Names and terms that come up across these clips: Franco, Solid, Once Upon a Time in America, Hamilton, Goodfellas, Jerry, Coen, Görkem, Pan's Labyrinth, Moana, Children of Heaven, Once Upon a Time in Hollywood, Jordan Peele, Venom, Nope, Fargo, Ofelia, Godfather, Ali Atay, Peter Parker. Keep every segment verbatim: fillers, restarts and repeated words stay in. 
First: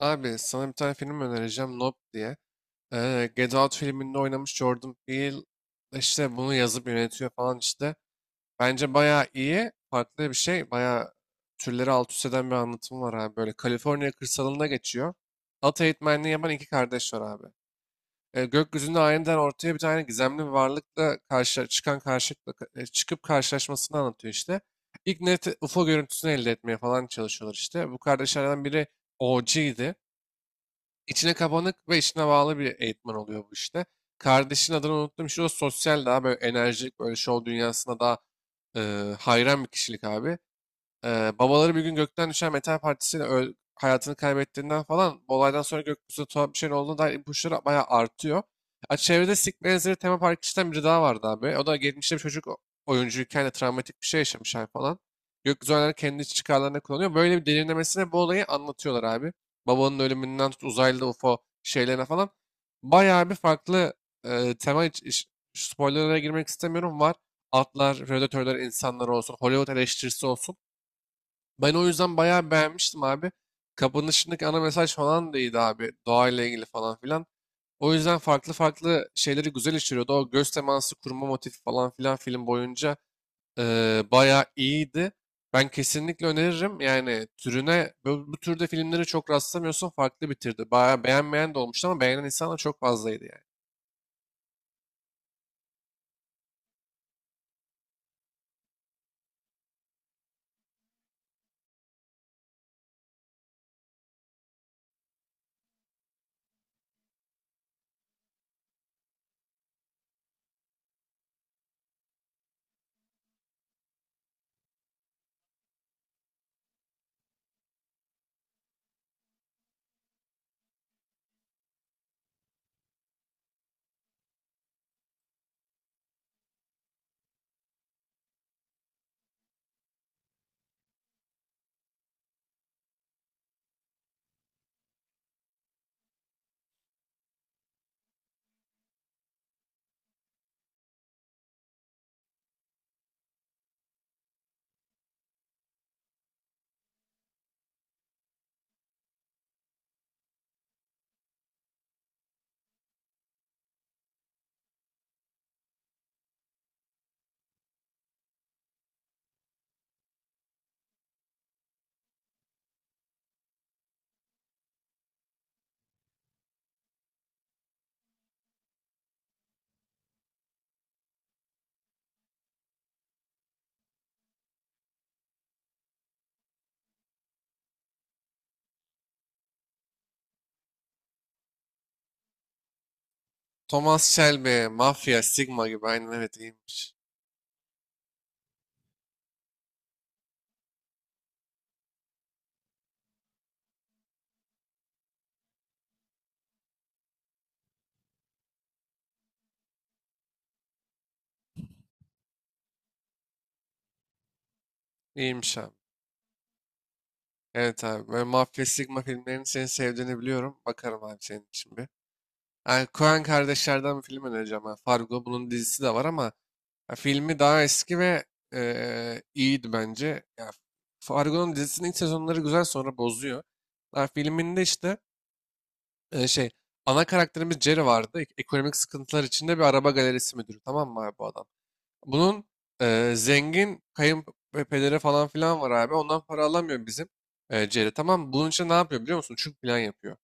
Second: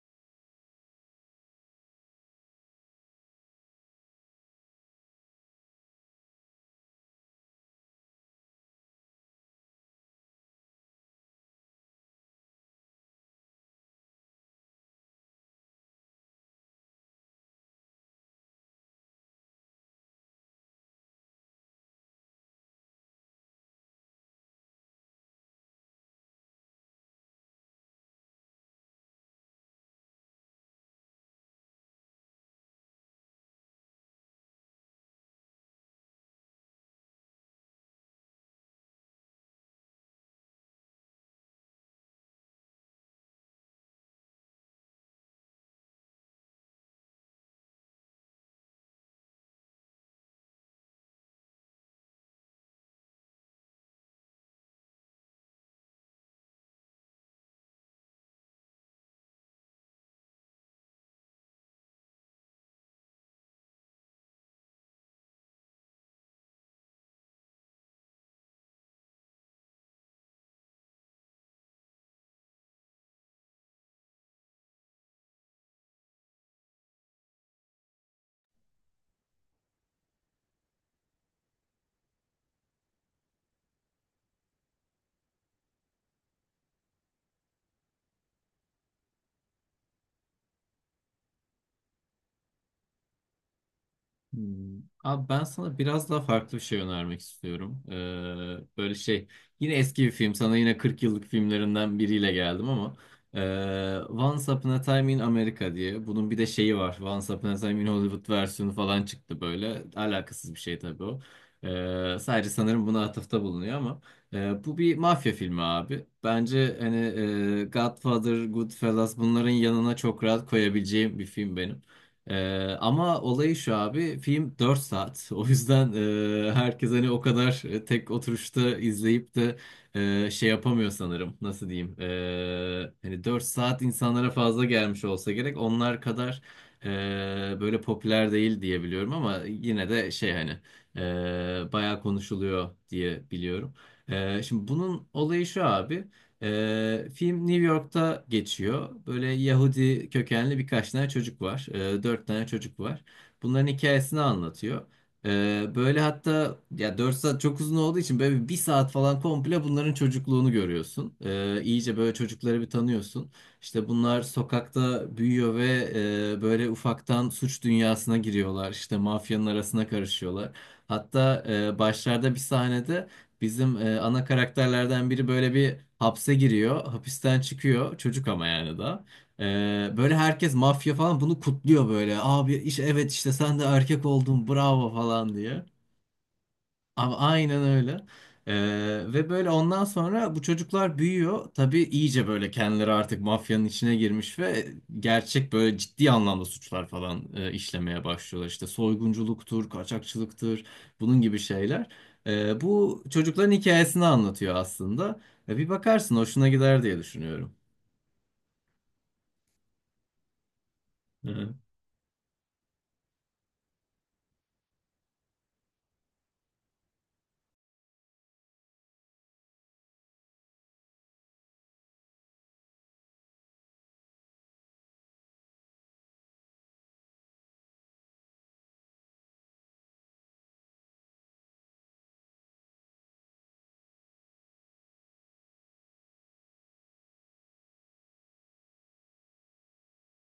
Abi sana bir tane film önereceğim Nope diye. Ee, Get Out filminde oynamış Jordan Peele işte bunu yazıp yönetiyor falan işte. Bence bayağı iyi. Farklı bir şey. Bayağı türleri alt üst eden bir anlatım var abi. Böyle Kaliforniya kırsalında geçiyor. At eğitmenliği yapan iki kardeş var abi. Ee, gökyüzünde aniden ortaya bir tane gizemli bir varlıkla karşı, çıkan karşılıkla e, çıkıp karşılaşmasını anlatıyor işte. İlk net U F O görüntüsünü elde etmeye falan çalışıyorlar işte. Bu kardeşlerden biri O G'ydi. İçine kapanık ve içine bağlı bir eğitmen oluyor bu işte. Kardeşin adını unuttum. Şu o sosyal daha böyle enerjik, böyle şov dünyasına daha e, hayran bir kişilik abi. Ee, babaları bir gün gökten düşen metal partisiyle öl- hayatını kaybettiğinden falan bu olaydan sonra gökyüzünde tuhaf bir şeyin olduğuna dair ipuçları bayağı artıyor. Ha, çevrede Sick benzeri tema parkçıdan biri daha vardı abi. O da geçmişte bir çocuk o- oyuncuyken de travmatik bir şey yaşamış abi falan. Gökyüzü oyunları kendi iç çıkarlarına kullanıyor. Böyle bir derinlemesine bu olayı anlatıyorlar abi. Babanın ölümünden tut uzaylı U F O şeylerine falan. Bayağı bir farklı e, tema iç, iç- spoilerlara girmek istemiyorum. Var atlar, predatörler, insanlar olsun, Hollywood eleştirisi olsun. Ben o yüzden bayağı beğenmiştim abi. Kapanışındaki ana mesaj falan da iyiydi abi. Doğayla ilgili falan filan. O yüzden farklı farklı şeyleri güzel işliyordu. O göz teması kurma motifi falan filan film boyunca Eee bayağı iyiydi. Ben kesinlikle öneririm. Yani türüne bu, bu türde filmleri çok rastlamıyorsun. Farklı bitirdi. Bayağı beğenmeyen de olmuştu ama beğenen insan da çok fazlaydı yani. Hmm. Abi ben sana biraz daha farklı bir şey önermek istiyorum. Ee, böyle şey yine eski bir film, sana yine kırk yıllık filmlerinden biriyle geldim ama ee, Once Upon a Time in America diye bunun bir de şeyi var. Once Upon a Time in Hollywood versiyonu falan çıktı, böyle alakasız bir şey tabii o. Ee, sadece sanırım buna atıfta bulunuyor ama ee, bu bir mafya filmi abi. Bence hani ee, Godfather, Goodfellas bunların yanına çok rahat koyabileceğim bir film benim. Ee, ama olayı şu abi, film dört saat o yüzden e, herkes hani o kadar e, tek oturuşta izleyip de e, şey yapamıyor sanırım, nasıl diyeyim. Ee, hani dört saat insanlara fazla gelmiş olsa gerek, onlar kadar e, böyle popüler değil diye biliyorum ama yine de şey hani e, bayağı konuşuluyor diye biliyorum. Ee, şimdi bunun olayı şu abi. Ee, film New York'ta geçiyor. Böyle Yahudi kökenli birkaç tane çocuk var. Ee, dört tane çocuk var. Bunların hikayesini anlatıyor. Ee, böyle hatta ya, dört saat çok uzun olduğu için böyle bir saat falan komple bunların çocukluğunu görüyorsun. Ee, iyice böyle çocukları bir tanıyorsun. İşte bunlar sokakta büyüyor ve e, böyle ufaktan suç dünyasına giriyorlar. İşte mafyanın arasına karışıyorlar. Hatta e, başlarda bir sahnede Bizim e, ana karakterlerden biri böyle bir hapse giriyor. Hapisten çıkıyor. Çocuk ama yani da. E, Böyle herkes, mafya falan, bunu kutluyor böyle. Abi iş evet, işte sen de Thomas erkek oldun Shelby, bravo Mafya, falan diye. Sigma gibi. Aynen, evet, iyiymiş. Abi aynen öyle. Ee, ve böyle ondan sonra bu çocuklar büyüyor. Tabii iyice böyle kendileri artık mafyanın içine girmiş ve gerçek böyle ciddi anlamda suçlar falan e, işlemeye başlıyorlar. İşte soygunculuktur, kaçakçılıktır, bunun gibi şeyler. Ee, bu çocukların hikayesini anlatıyor aslında. E, İyiymiş Bir abi. bakarsın hoşuna gider diye düşünüyorum. Evet abi. Böyle Mafya, Sigma filmlerini senin sevdiğini biliyorum. Bakarım abi Hı senin hı. için bir. Yani Coen kardeşlerden bir film önereceğim ben. Fargo bunun dizisi de var ama ya filmi daha eski ve eee, iyiydi bence. Ya, Fargo'nun dizisinin ilk sezonları güzel sonra bozuyor. Ya, filminde işte e, şey ana karakterimiz Jerry vardı. Ek- Ekonomik sıkıntılar içinde bir araba galerisi müdürü, tamam mı abi bu adam? Bunun e, zengin kayınpederi falan filan var abi. Ondan para alamıyor bizim e, Jerry, tamam mı? Bunun için ne yapıyor biliyor musun? Çünkü plan yapıyor.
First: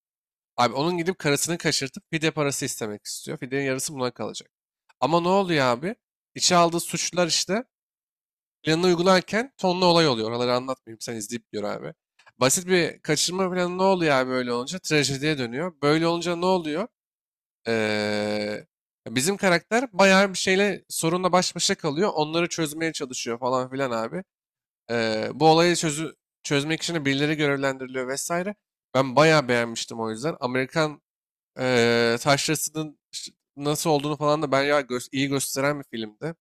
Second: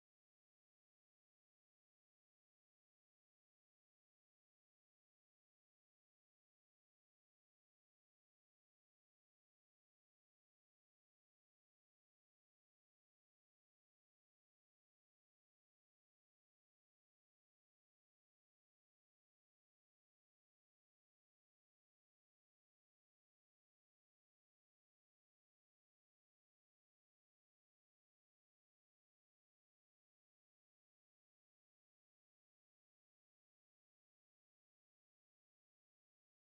Abi onun gidip karısını kaçırtıp fidye parası istemek istiyor. Fidyenin yarısı buna kalacak. Ama ne oluyor abi? İçe aldığı suçlar işte planını uygularken tonlu olay oluyor. Oraları anlatmayayım, sen izleyip gör abi. Basit bir kaçırma planı ne oluyor abi böyle olunca? Trajediye dönüyor. Böyle olunca ne oluyor? Ee, bizim karakter bayağı bir şeyle sorunla baş başa kalıyor. Onları çözmeye çalışıyor falan filan abi. Ee, bu olayı çözü, çözmek için de birileri görevlendiriliyor vesaire. Ben bayağı beğenmiştim o yüzden. Amerikan Eee taşrasının ş- nasıl olduğunu falan da bayağı gö- iyi gösteren bir filmdi.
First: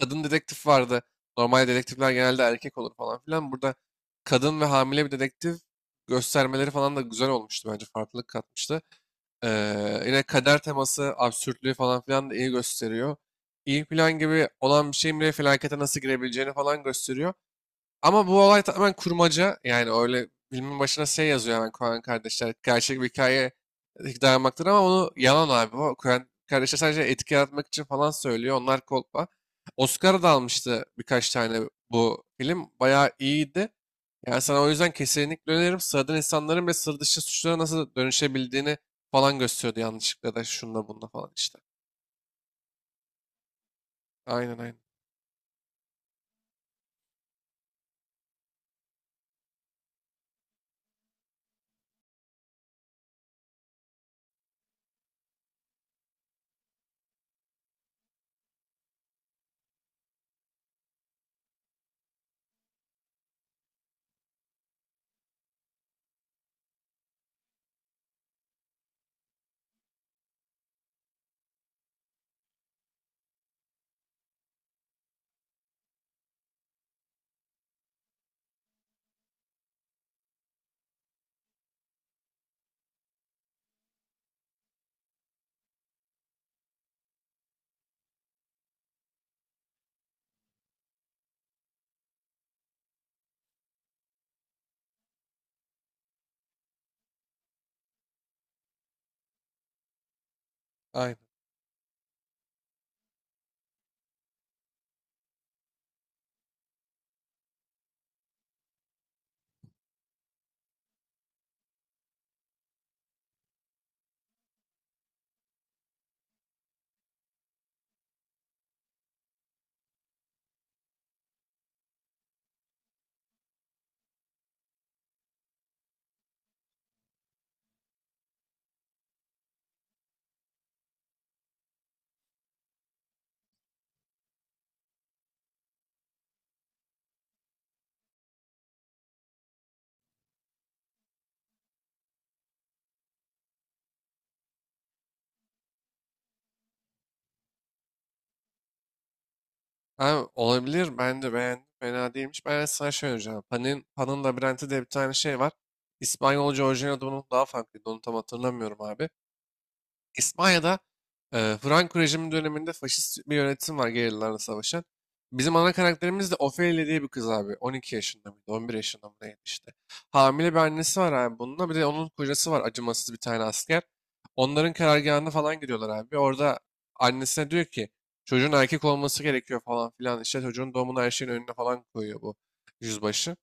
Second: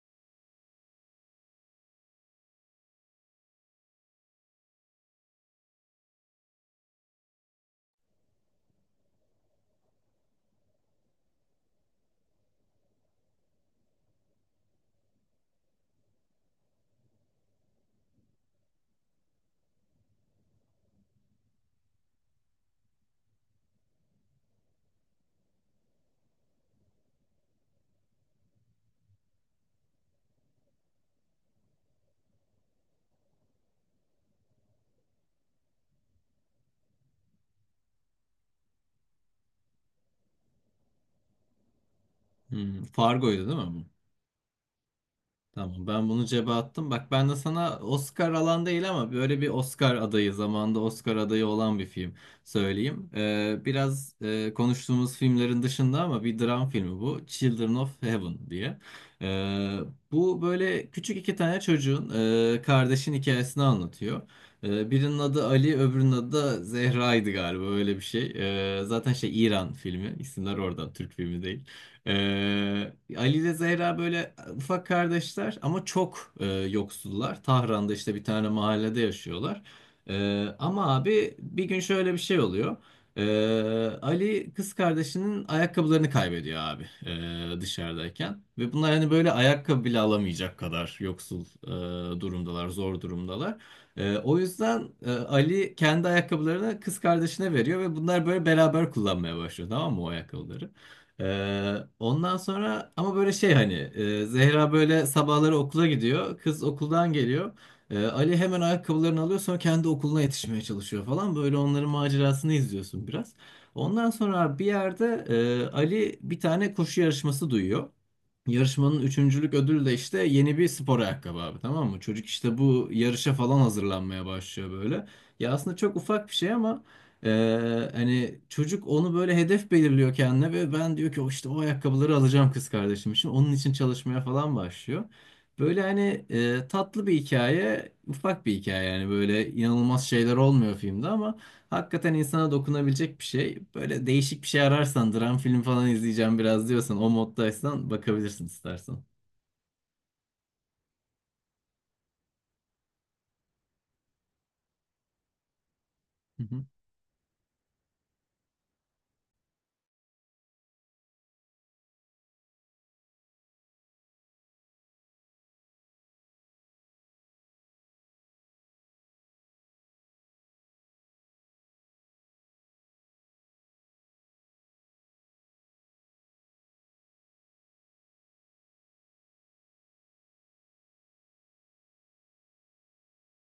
Kadın dedektif vardı. Normal dedektifler genelde erkek olur falan filan. Burada kadın ve hamile bir dedektif göstermeleri falan da güzel olmuştu bence. Farklılık katmıştı. Eee, yine kader teması, absürtlüğü falan filan da iyi gösteriyor. İyi plan gibi olan bir şeyin bile felakete nasıl girebileceğini falan gösteriyor. Ama bu olay tamamen kurmaca. Yani öyle filmin başına şey yazıyor hemen Coen kardeşler. Gerçek bir hikaye dayanmaktır ama onu yalan abi. O Coen kardeşler sadece etki yaratmak için falan söylüyor. Onlar kolpa. Oscar da almıştı birkaç tane bu film. Bayağı iyiydi. Yani sana o yüzden kesinlikle öneririm. Sıradan insanların ve sır dışı suçlara nasıl dönüşebildiğini falan gösteriyordu yanlışlıkla da şunda bunda falan işte. Hmm, Fargo'ydu değil mi bu? Aynen, aynen. Tamam, ben bunu cebe attım. Bak, ben de sana Oscar alan değil ama böyle bir Oscar adayı zamanda Oscar adayı olan bir film söyleyeyim. Ee, biraz e, konuştuğumuz filmlerin dışında ama bir dram filmi bu. Children of Heaven diye. Ee, Bu böyle küçük iki tane çocuğun e, kardeşin hikayesini anlatıyor. Ee, birinin adı Ali, öbürünün adı da Zehra'ydı galiba, öyle bir şey. Ee, zaten şey, İran filmi, isimler oradan, Türk filmi değil. Ee, Ali ile Zehra böyle ufak kardeşler ama çok e, yoksullar. Tahran'da işte bir tane mahallede yaşıyorlar. Ee, ama abi bir gün şöyle bir şey oluyor. Ee, Ali kız kardeşinin ayakkabılarını kaybediyor abi, e, dışarıdayken. Ve bunlar hani böyle ayakkabı bile alamayacak kadar yoksul e, durumdalar, zor durumdalar. E, o yüzden e, Ali kendi ayakkabılarını kız kardeşine veriyor ve bunlar böyle beraber kullanmaya başlıyor, tamam mı, o ayakkabıları? Aynen. Ee, ondan sonra ama böyle şey hani e, Zehra böyle sabahları okula gidiyor. Kız okuldan geliyor. Ee, Ali hemen ayakkabılarını alıyor, sonra kendi okuluna yetişmeye çalışıyor falan. Böyle onların macerasını izliyorsun biraz. Ondan sonra bir yerde e, Ali bir tane koşu yarışması duyuyor. Yarışmanın üçüncülük ödülü de işte yeni bir spor ayakkabı abi, tamam mı? Çocuk işte bu yarışa falan hazırlanmaya başlıyor böyle. Ya aslında çok ufak bir şey ama e, hani çocuk onu böyle hedef belirliyor kendine ve ben, diyor ki, o işte o ayakkabıları alacağım kız kardeşim için. Onun için çalışmaya falan başlıyor. Böyle hani e, tatlı bir hikaye, ufak bir hikaye, yani böyle inanılmaz şeyler olmuyor filmde ama hakikaten insana dokunabilecek bir şey. Böyle değişik bir şey ararsan, dram film falan izleyeceğim biraz diyorsan, o moddaysan, bakabilirsin istersen. Abi olabilir. Ben de beğendim. Fena değilmiş. Ben, evet, sana şey önereceğim. Panin Pan'ın Labirenti diye bir tane şey var. Hı İspanyolca hı. orijinal adını daha farklıydı. Onu tam hatırlamıyorum abi. İspanya'da e, Franco rejimi döneminde faşist bir yönetim var gerillalarla savaşan. Bizim ana karakterimiz de Ofelia diye bir kız abi. on iki yaşında mıydı? on bir yaşında mı neydi işte. Hamile bir annesi var abi bununla. Bir de onun kocası var, acımasız bir tane asker. Onların karargahına falan gidiyorlar abi. Orada annesine diyor ki çocuğun erkek olması gerekiyor falan filan. İşte çocuğun doğumunu her şeyin önüne falan koyuyor bu yüzbaşı.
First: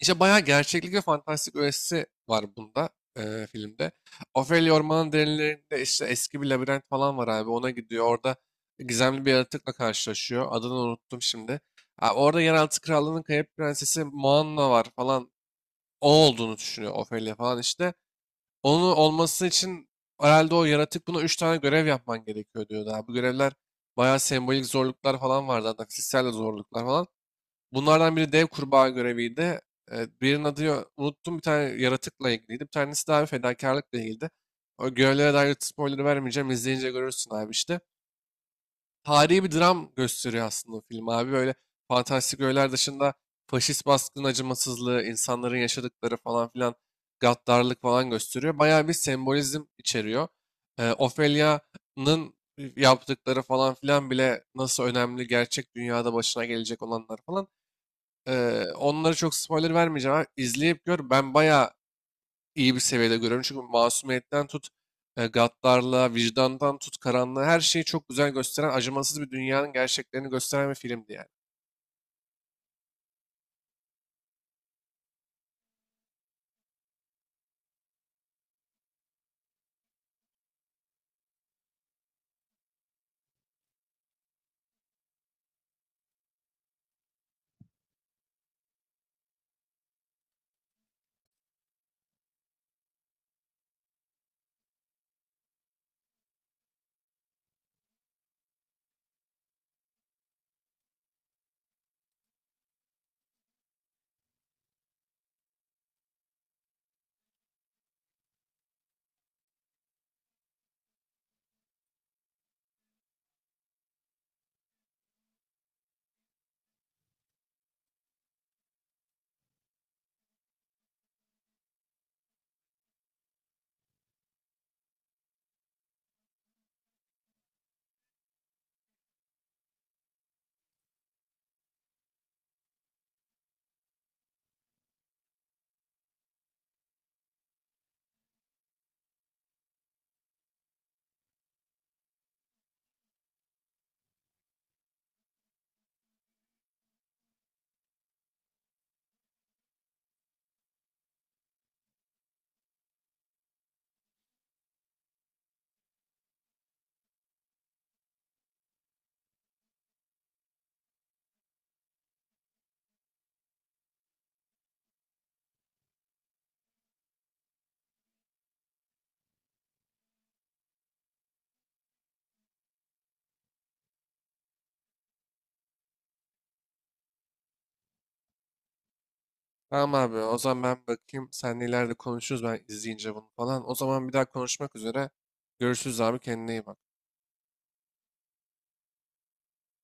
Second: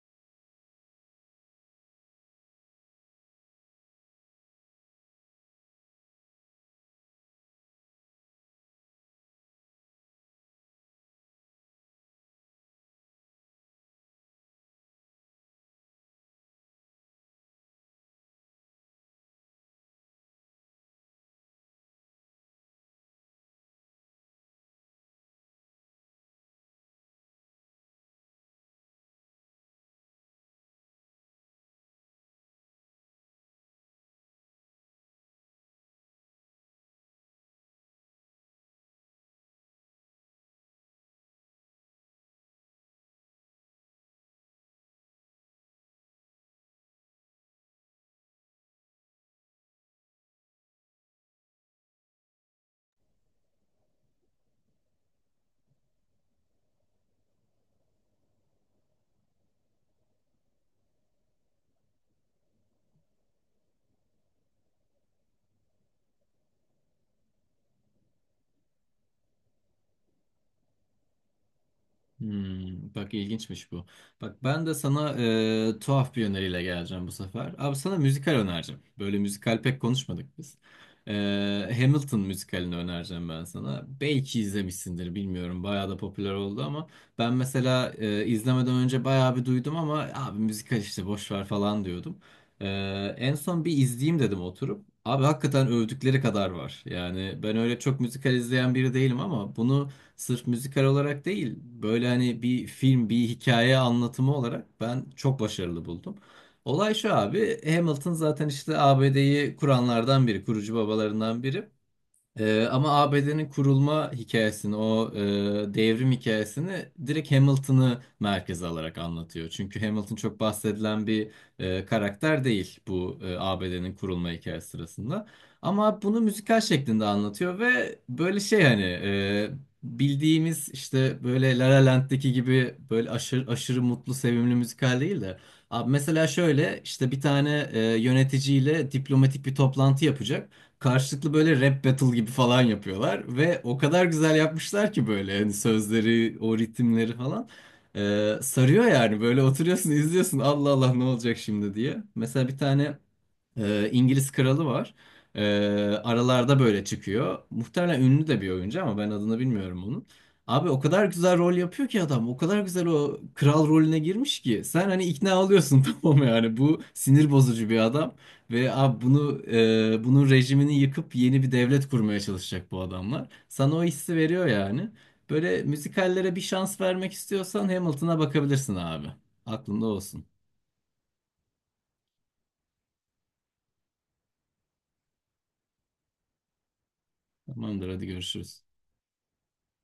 İşte bayağı gerçeklik ve fantastik öğesi var bunda eee, filmde. Ophelia Orman'ın derinlerinde işte eski bir labirent falan var abi. Ona gidiyor. Orada gizemli bir yaratıkla karşılaşıyor. Adını unuttum şimdi. Ha, orada yeraltı krallığının kayıp prensesi Moana var falan. O olduğunu düşünüyor Ophelia falan işte. Onun olması için herhalde o yaratık buna üç tane görev yapman gerekiyor diyordu abi. Bu görevler bayağı sembolik zorluklar falan vardı. Hatta fiziksel de zorluklar falan. Bunlardan biri dev kurbağa göreviydi. Ee, birinin adı yo- unuttum bir tane yaratıkla ilgiliydi. Bir tanesi de abi fedakarlıkla ilgiliydi. O görevlere dair spoiler vermeyeceğim. İzleyince görürsün abi işte. Tarihi bir dram gösteriyor aslında o film abi. Böyle fantastik öğeler dışında faşist baskının acımasızlığı, insanların yaşadıkları falan filan gaddarlık falan gösteriyor. Bayağı bir sembolizm içeriyor. Ee, Ophelia'nın yaptıkları falan filan bile nasıl önemli gerçek dünyada başına gelecek olanlar falan. Ee, onlara çok spoiler vermeyeceğim abi. İzleyip gör. Ben bayağı iyi bir seviyede görüyorum. Çünkü masumiyetten tut, e, gaddarlığa, vicdandan tut, karanlığa her şeyi çok güzel gösteren, acımasız bir dünyanın gerçeklerini gösteren bir filmdi yani. Hmm, bak ilginçmiş bu. Bak, ben de sana e, tuhaf bir öneriyle geleceğim bu sefer. Abi sana müzikal önereceğim. Böyle müzikal pek konuşmadık biz. E, Hamilton müzikalini önereceğim ben sana. Belki izlemişsindir, bilmiyorum. Bayağı da popüler oldu ama ben mesela e, izlemeden önce bayağı bir duydum ama abi müzikal işte, boş ver falan diyordum. E, En son bir izleyeyim dedim oturup. Abi hakikaten övdükleri kadar var. Yani ben öyle çok müzikal izleyen biri değilim ama bunu sırf müzikal olarak değil, böyle hani bir film, bir hikaye anlatımı olarak ben çok başarılı buldum. Olay şu abi, Hamilton zaten işte A B D'yi kuranlardan biri, kurucu babalarından biri. Ee, ama A B D'nin kurulma hikayesini, o e, devrim hikayesini direkt Hamilton'ı merkeze alarak anlatıyor. Çünkü Hamilton çok bahsedilen bir e, karakter değil bu e, A B D'nin kurulma hikayesi sırasında. Ama bunu müzikal şeklinde anlatıyor ve böyle şey hani e, bildiğimiz işte böyle La La Land'deki gibi böyle aşırı, aşırı mutlu, sevimli müzikal değil de. Abi mesela şöyle işte bir tane e, yöneticiyle diplomatik bir toplantı yapacak, karşılıklı böyle rap battle gibi falan yapıyorlar ve o kadar güzel yapmışlar ki, böyle hani sözleri, o ritimleri falan. Ee, sarıyor yani, böyle oturuyorsun izliyorsun, Allah Allah ne olacak şimdi diye. Mesela bir tane ee, İngiliz kralı var. Ee, Aralarda böyle çıkıyor. Muhtemelen ünlü de bir oyuncu ama ben adını bilmiyorum onun. Abi o kadar güzel rol yapıyor ki adam. O kadar güzel o kral rolüne girmiş ki. Sen hani ikna oluyorsun tamam mı, yani. Bu sinir bozucu bir adam. Ve abi bunu e, bunun rejimini yıkıp yeni bir devlet kurmaya çalışacak bu adamlar. Sana o hissi veriyor yani. Böyle müzikallere bir şans vermek istiyorsan Hamilton'a bakabilirsin abi. Aklında Tamam abi, olsun. o zaman ben bakayım. Seninle ileride konuşuruz ben izleyince bunu falan. O zaman bir daha konuşmak üzere. Görüşürüz abi, kendine iyi bak. Tamamdır, hadi görüşürüz.